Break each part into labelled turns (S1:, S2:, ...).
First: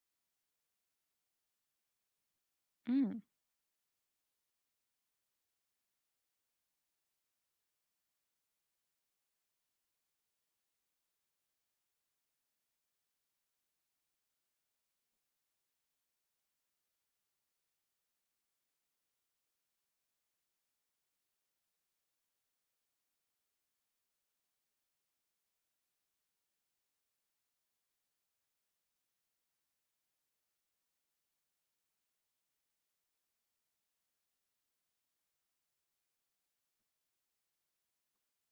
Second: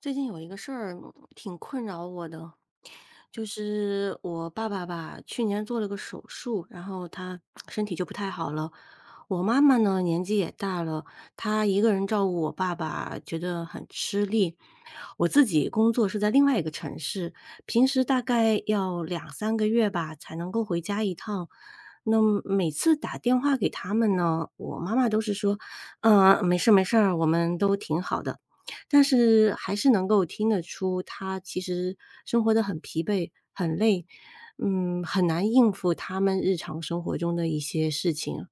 S1: 最近有一个事儿挺困扰我的，
S2: 嗯
S1: 就是我爸爸吧，去年做了个手术，然后他身体就不太好了。我妈妈呢，年纪也大了，她一个人照顾我爸爸，觉得很吃力。我自己工作是在另外一个城市，平时大概要两三个月吧才能够回家一趟。那么每次打电话给他们呢，我妈妈都是说：“嗯、没事没事儿我们都挺好的。”但是还是能够听得出他其实生活得很疲惫、很累，很难应付他们日常生活中的一些事情。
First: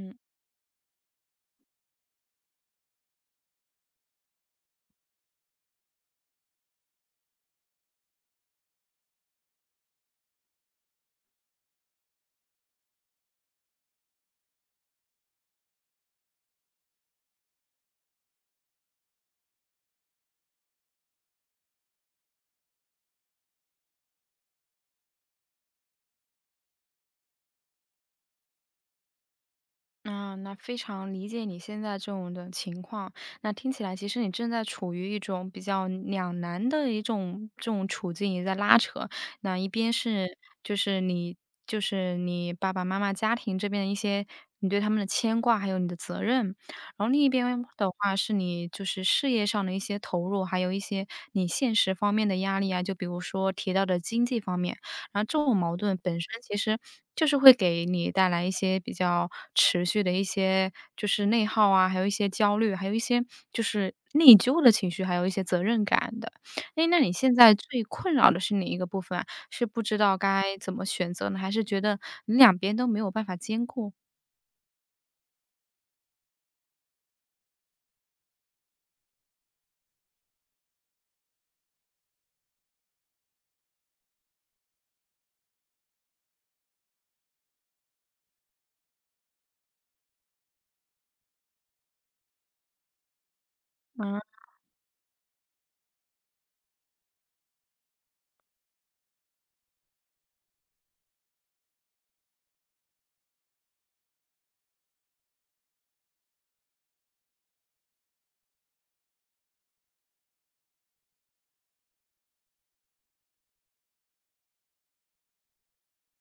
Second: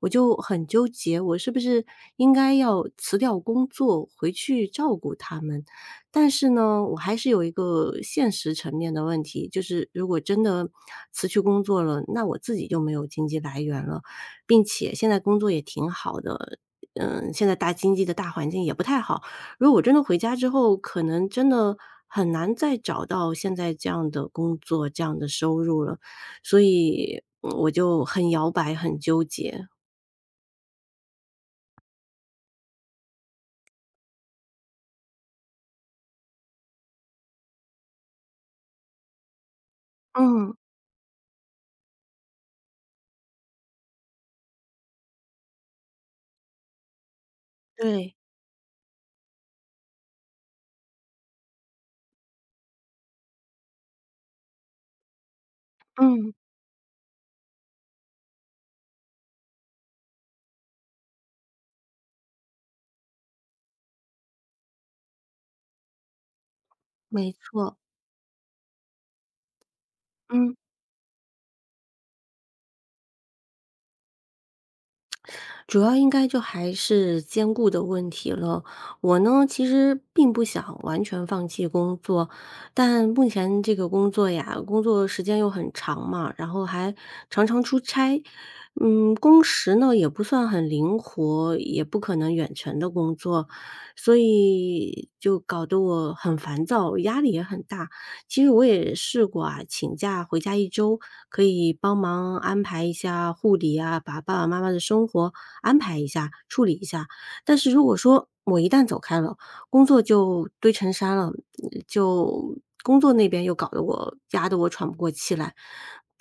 S1: 我就很纠结，我是不是应该要辞掉工作回去照顾他们？但是呢，我还是有一个现实层面的问题，就是如果真的辞去工作了，那我自己就没有经济来源了，并且现在工作也挺好的，现在大经济的大环境也不太好。如果我真的回家之后，可能真的很难再找到现在这样的工作、这样的收入了，所以我就很摇摆、很纠结。
S2: 那非常理解你现在这种的情况。那听起来，其实你正在处于一种比较两难的一种这种处境，也在拉扯。那一边是
S1: 嗯，
S2: 就是你爸爸妈妈家庭这边的一些你对他们的牵挂，还有你的责任。然后另一边的话
S1: 对，
S2: 是你就是事业上的一些投入，还有一些你现实方面的压力啊，就比如说提到的经济方面。然后这种矛盾本身
S1: 嗯，
S2: 其实就是会给你带来一些比较持续的一些就是内耗啊，还有一些焦虑，还有一些就是内疚的情绪，还有一些责任感的。哎，那你
S1: 没
S2: 现在
S1: 错，
S2: 最困扰的是哪一个部分啊？是不知道
S1: 嗯。
S2: 该怎么选择呢，还是觉得你两边都没有办法兼顾？
S1: 主要应该就还是兼顾的问题了。我呢，其实并不想完全放弃工作，但目前这个工作呀，工作时间又很长嘛，然后还常常出差，工时呢也不算很灵活，也不可能远程的工作，所以就搞得我很烦躁，压力也很大。其实我也试过啊，请假回家一周，可以帮忙安排一下护理啊，把爸爸妈妈的生活安排一下，处理一下。但是如果说我一旦走开了，工作就堆成山了，就工作那边又搞得我压得我喘不过气来。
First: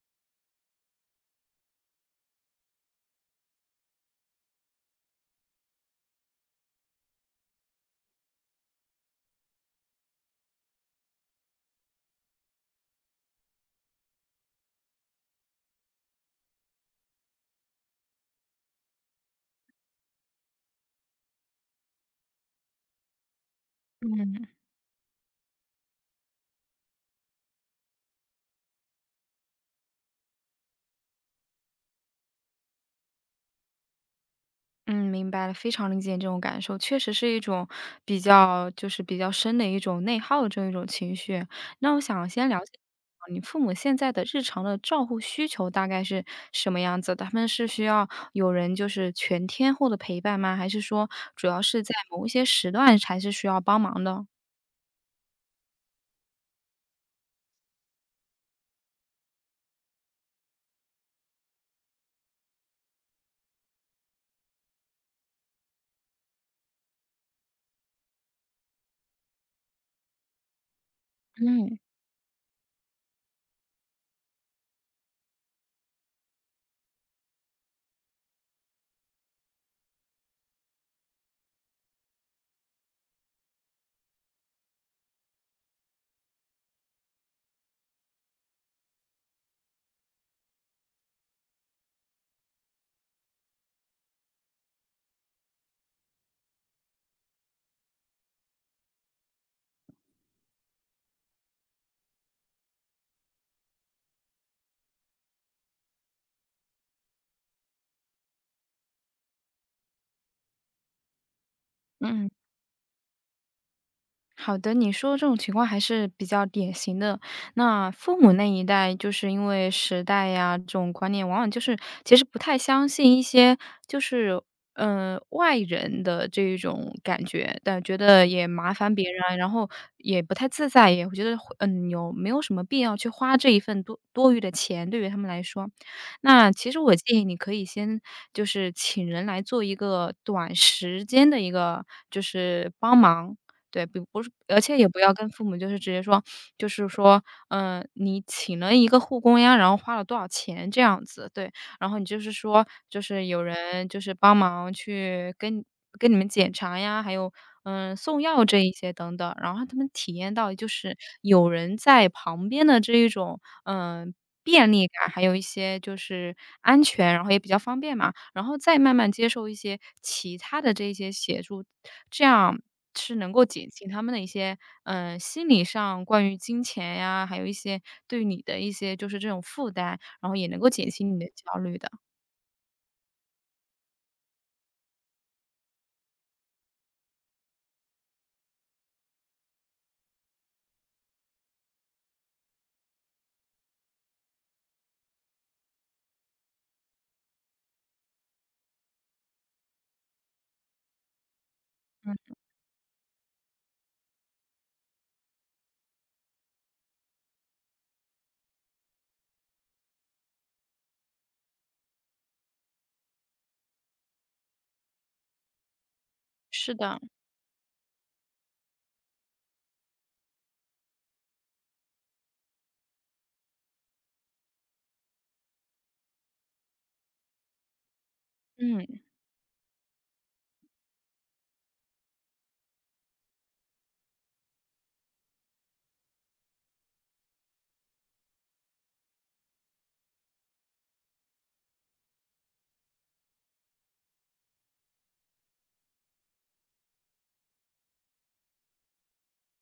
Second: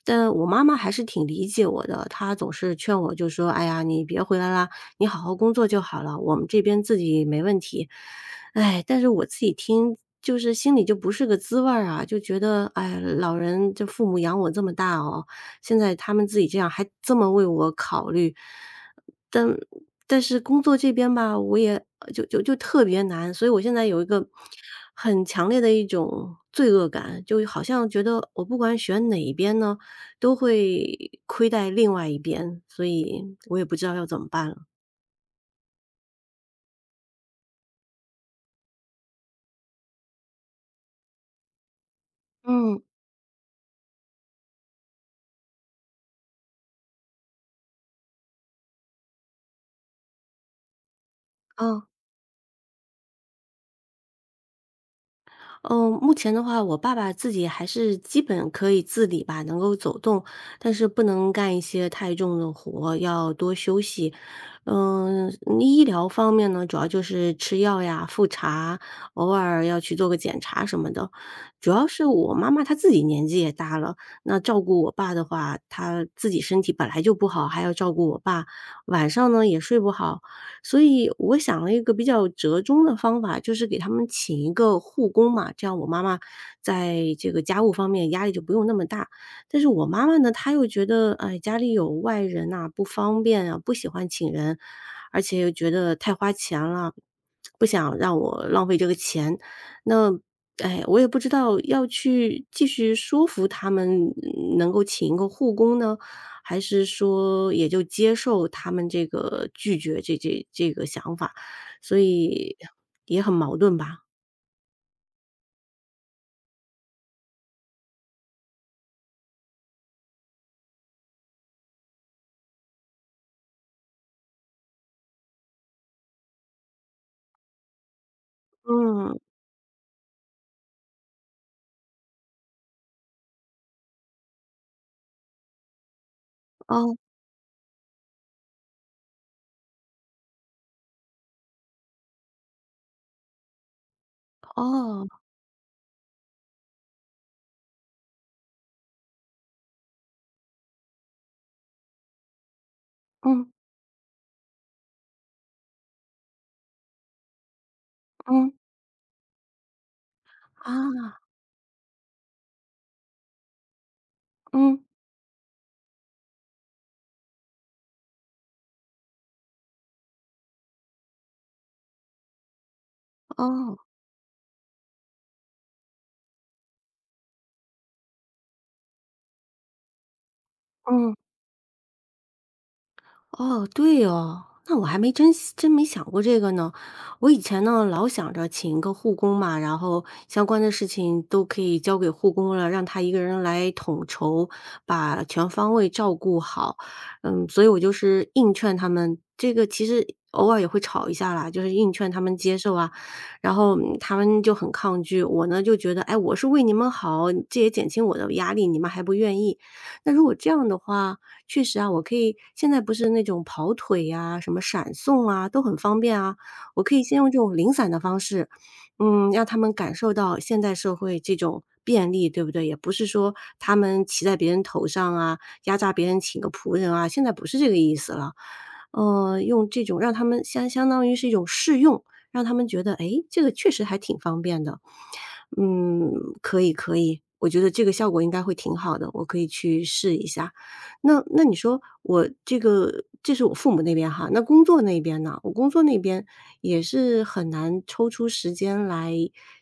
S1: 但我妈妈还是挺理解我的，她总是劝我就说：“哎呀，你别回来啦，你好好工作就好了，我们这边自己没问题。”哎，但是我自己听，就是心里就不是个滋味儿啊，就觉得，哎，老人这父母养我这么大哦，现在他们自己这样还这么为我考虑，但但是工作这边吧，我也就特别难，所以我现在有一个
S2: 嗯。
S1: 很强烈的一种罪恶感，就好像觉得我不管选哪一边呢，都会亏待另外一边，所以我也不知道要怎么办了。
S2: 嗯，明白了，非常理解你这种感受，确实是一种比较就是比较深的一种内耗的这样一种情绪。那我想先了解
S1: 嗯，
S2: 你父母现在的日常的照护需求大概是什么样子的？他们是需要有人就是全天候的陪伴吗？还是说主要是
S1: 哦。
S2: 在某一些时段才是需要帮忙的？
S1: 嗯，目前的话，我爸爸自己还是基本可以自理吧，能够走动，但是不能干一些太重的活，要多休息。医疗方面呢，主要就是吃药呀、复查，偶尔要去做个检查什么的。主
S2: 嗯
S1: 要是我妈妈她自己年纪也大了，那照顾我爸的话，她自己身体本来就不好，还要照顾我爸，晚上呢也睡不好。所以我想了一个比较折中的方法，就是给他们请一个护工嘛，这样我妈妈在这个家务方面压力就不用那么大。但是我妈妈呢，她又觉得，哎，家里有外人呐、不方便啊，不喜欢请人，而且又觉得太花钱了，不想让我浪费这个钱。那哎，我也不知道要去继续说服他们能够请一个护工呢，还是说也就接受他们这个拒绝这个想法，所
S2: 嗯，
S1: 以也很矛盾吧？
S2: 好的，你说的这种情况还是比较典型的。那父母那一代，就是因为时代呀，这种观念，往往就是其实不太相信一些就是，外人的这一种感觉，但觉得也麻烦别
S1: 嗯，
S2: 人啊然后也不太自在，也会觉得会有没有什么必要去花这一份多多余的钱，对于他们来说。那其实我
S1: 哦，
S2: 建议你可以先就是请人来做一个短时间的一个就是帮忙。对，不是而且也不
S1: 哦，
S2: 要跟父母就是直接说，就是说，嗯，你请了一个护工呀，然后花了多少钱这样子，对。然后你就是说，就是有
S1: 嗯，
S2: 人就是帮忙去跟你们检查呀，还有，嗯，送药
S1: 嗯，
S2: 这一些等等，然后让他们体验到就是
S1: 啊，
S2: 有人在旁边的这一种，嗯便
S1: 嗯，
S2: 利感，还有一些就是安全，然后也比较方便嘛，然后再慢慢接受一些其他的这些协助，这样是能够减
S1: 哦，
S2: 轻他们的一些，心理上关于金钱呀，还有一些对你的一些就是这种负担，然后也能够减轻
S1: 嗯。
S2: 你的焦虑的。
S1: 哦，对哦，那我还没真没想过这个呢。我以前呢，老想着请一个护工嘛，然后相关的事情都可以交给护工了，让他一个人来统筹，把全方位照顾好。嗯，所以我就是硬劝他们，这个其实偶尔也会吵一下啦，就是硬劝他
S2: 嗯，
S1: 们接受啊。然后他们就很抗拒，我呢就觉得，哎，我是为你们好，这也减轻我的压力，你们还不愿意。那如果这样的话，确实啊，我可以现在不是那种跑腿呀、什么闪送啊，都很方便啊。
S2: 是
S1: 我可
S2: 的，
S1: 以先用这种零散的方式，让他们感受到现代社会这种便利，对不对？也不是说他们骑在别人头上啊，压榨别人请个仆人啊，现在不是这个意思了。
S2: 嗯。
S1: 用这种让他们相当于是一种试用，让他们觉得，哎，这个确实还挺方便的。嗯，可以可以，我觉得这个效果应该会挺好的，我可以去试一下。那你说我这个这是我父母那边哈，那工作那边呢？我工作那边也是很难抽出时间来，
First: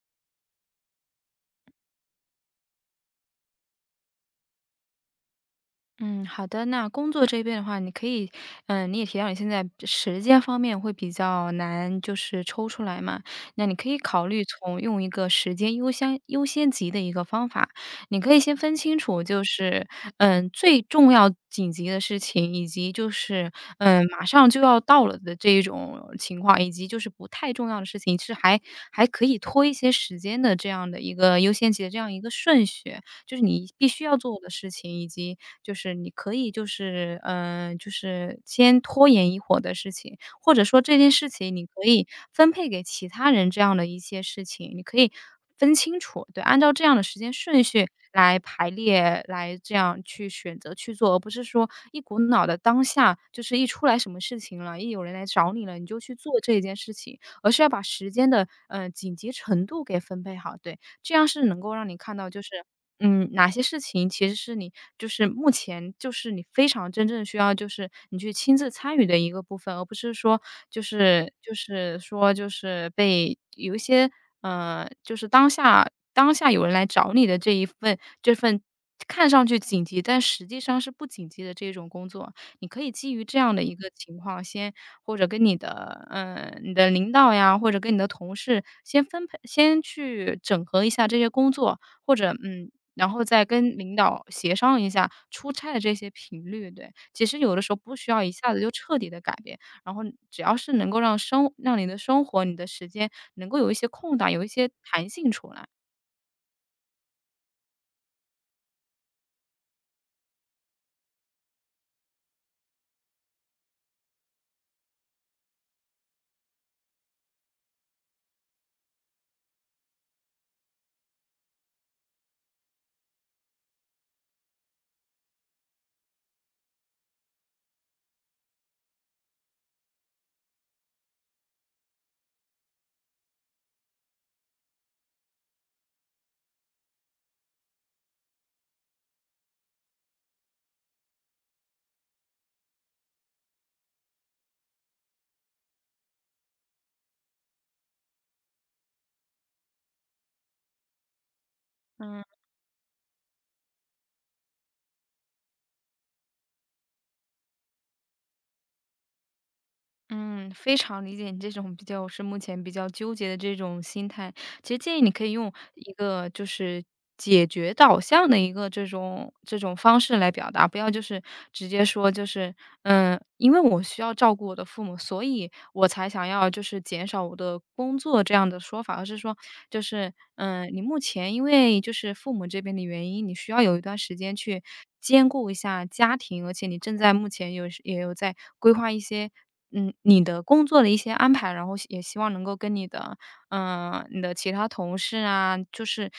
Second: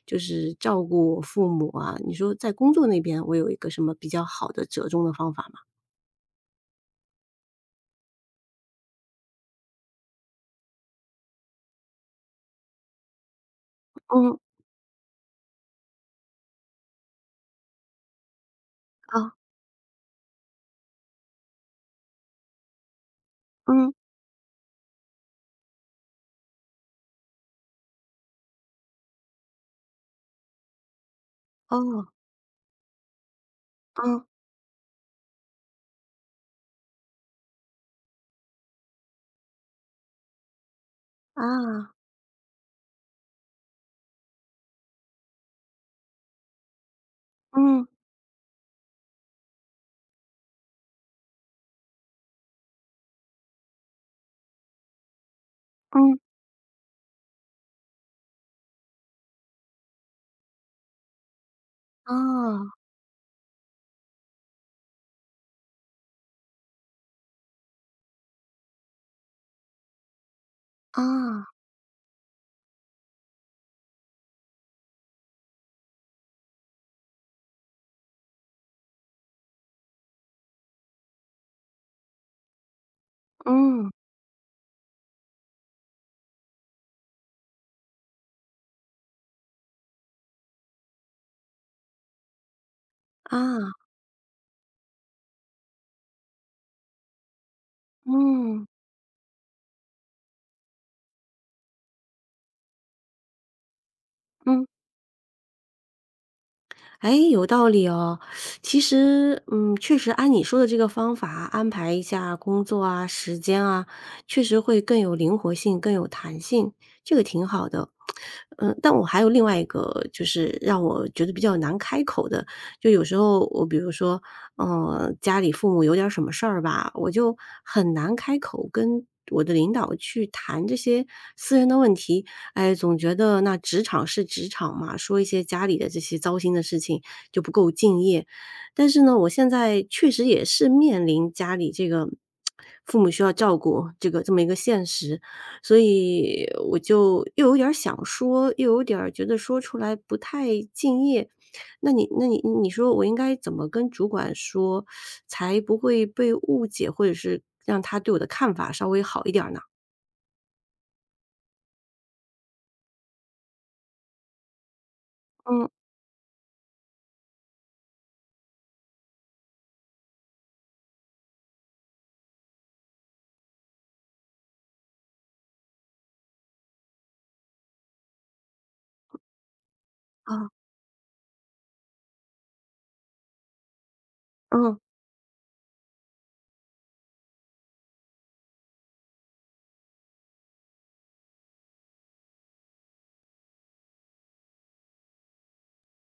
S1: 就是照顾我父母啊。你说在工作那边，我有一个什么比较好的折中的方法吗？
S2: 嗯，好的。那工作这边的话，你可以，嗯，你也提到你现在时间方面会比较难，就是抽出来嘛。那你可以考
S1: 嗯，
S2: 虑从用一个时间优先级的一个方法，你可以先分清楚，
S1: 啊，
S2: 就是最重要紧急的事情，以及就是
S1: 嗯，
S2: 马上就要到了的这一种情况，以及就是不太重要的事情，是还可以拖一些时间的这样的一个优先级的这
S1: 哦，
S2: 样一个顺序。就是你必须要
S1: 嗯，
S2: 做的事情，以及就是你可以就是就是先拖延一会儿的事情，或者说这件事情你可
S1: 啊，
S2: 以分配给其他人这样的一些事情，你可以分清楚，对，按照这样的时间顺
S1: 嗯，
S2: 序来排列，来这样去选择去做，而不是说一股脑的当下就是一出来什么事情了，一有人来找你了，你就去
S1: 嗯，
S2: 做这一件事情，而是要把时间的紧急程度给分配好，对，这样是能够让你看到就是
S1: 啊，
S2: 嗯，哪些事情其实是你就是目前就是你非常真正需要就是你去亲自参与的一个部分，而不是说就是
S1: 啊，
S2: 就是说就是被有一些就是当下有人来找你的这一份这份看上去紧急，但实际上是不紧急的这种工作。你可以基于这样的一个
S1: 嗯，
S2: 情况，先或者跟你的嗯你的领导呀，或者跟你的同事先分配，先去整合一下这些工作，或者嗯然后再
S1: 啊，
S2: 跟领导协商一下出差的这些频率，对。其实有的时候不需要一下子
S1: 嗯，
S2: 就彻底的改变，然后只要是能够让生让你的生活、你的时间能够有一些空档、有一
S1: 嗯。
S2: 些弹性出来。
S1: 哎，有道理哦。其实，确实按你说的这个方法安排一下工作啊、时间啊，确实会更有灵活性、更有弹性，这个挺好的。嗯，但我还有另外一个，就是让我觉得比较难开口的，就有时候我比如说，家里父母有点儿什么事儿吧，我就很难开口跟我的领导去谈这些私人的问题。哎，总觉得那职场是职场嘛，说一些家里的这些糟心的事情就不够敬业。但是呢，我现在确实也是面临家里这个父母需要照顾这个这么一个现实，所以我就又有点儿想说，又有点儿觉得说出来不太敬业。那你
S2: 嗯
S1: 那你你说我应该怎么跟主管说，才不会被误解，或者是让他对我的看法稍微好一点儿呢？
S2: 嗯，非常理解你这种比较是目前比较纠结的这种心态。其实建议你可以用
S1: 嗯。
S2: 一个就是解决导向的一个这种方式来表达，不要就是直接说就是，嗯，因为我需要照顾我的父母，所以我才想要就是减少我的工作这样的说法，而是说就是，
S1: 啊，
S2: 嗯，你目前因为就是父母这边的原因，你需要有一段时间去
S1: 嗯，
S2: 兼顾一下家庭，而且你正在目前有也有在规划一些。嗯，你的工作的一些安排，然后也希望能够跟你的嗯，你的其他同事啊，就是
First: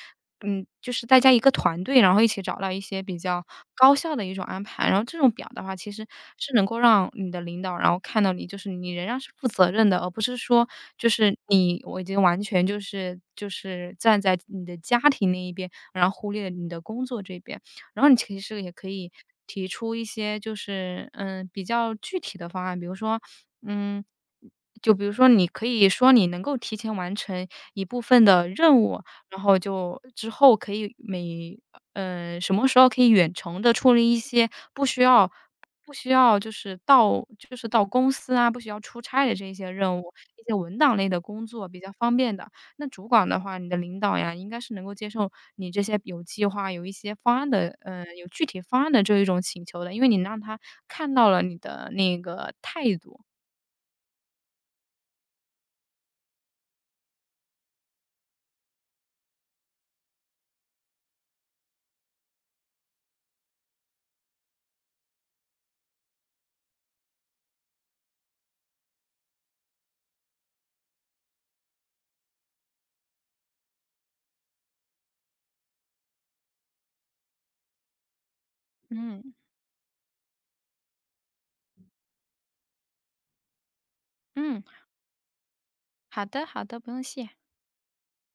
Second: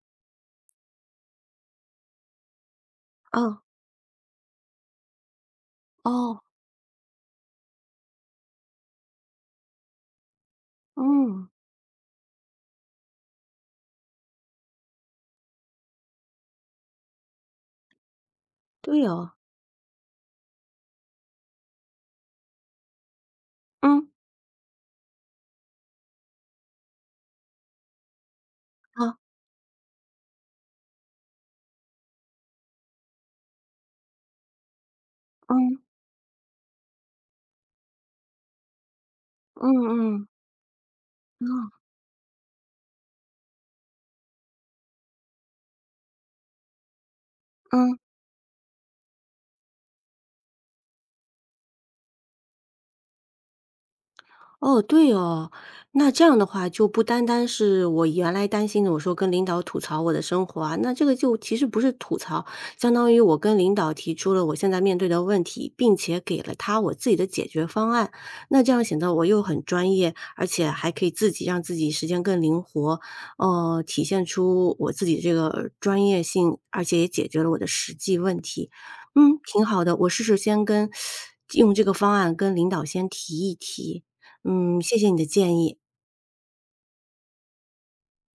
S2: 嗯，就是大家一个团队，然后一起找到一些比较
S1: 啊，
S2: 高效的一种安排。然后这种表的话，其实
S1: 哦。
S2: 是能够让你的领导，然后看到你，就是你仍然是负责任的，而不是说就是
S1: 嗯，
S2: 你我已经完全就是站在你的家庭那一边，然后忽略了你的工作这边。然后你其实也可
S1: 对
S2: 以
S1: 哦，
S2: 提出一些就是比较具体的方案，比如说嗯。
S1: 嗯，
S2: 就比如说，你可以说你能够提前完成一部分的任务，
S1: 好，
S2: 然后就之后可以每什么时候可以远程的处理一些不需要
S1: 嗯，
S2: 不需要就是到公司啊，不需要出差的这一
S1: 嗯
S2: 些任务，
S1: 嗯，
S2: 一些文档类的工作
S1: 嗯，
S2: 比较方便的。那主管的话，你的领导呀，应该是能够接受你这些有计划、有一些方案的，
S1: 嗯。
S2: 嗯，有具体方案的这一种请求的，因为你让他看到了你的那个态度。
S1: 哦，对哦，那这样的话就不单单是我原来担心的，我说跟领导吐槽我的生活啊，那这个就其实不是吐槽，相当于我跟领导提出了我现在面对的问题，并且给了他我自己的解决方案。那这样显得我又很专业，而且还可以自己让自己时间更灵活，体现出我自己这个专业性，而且也解决了我的实际问题。
S2: 嗯
S1: 嗯，挺好的，我试试先跟 用这个方案跟领导先提一提。
S2: 嗯，
S1: 嗯，谢谢你的建议。
S2: 好的好的，不用谢。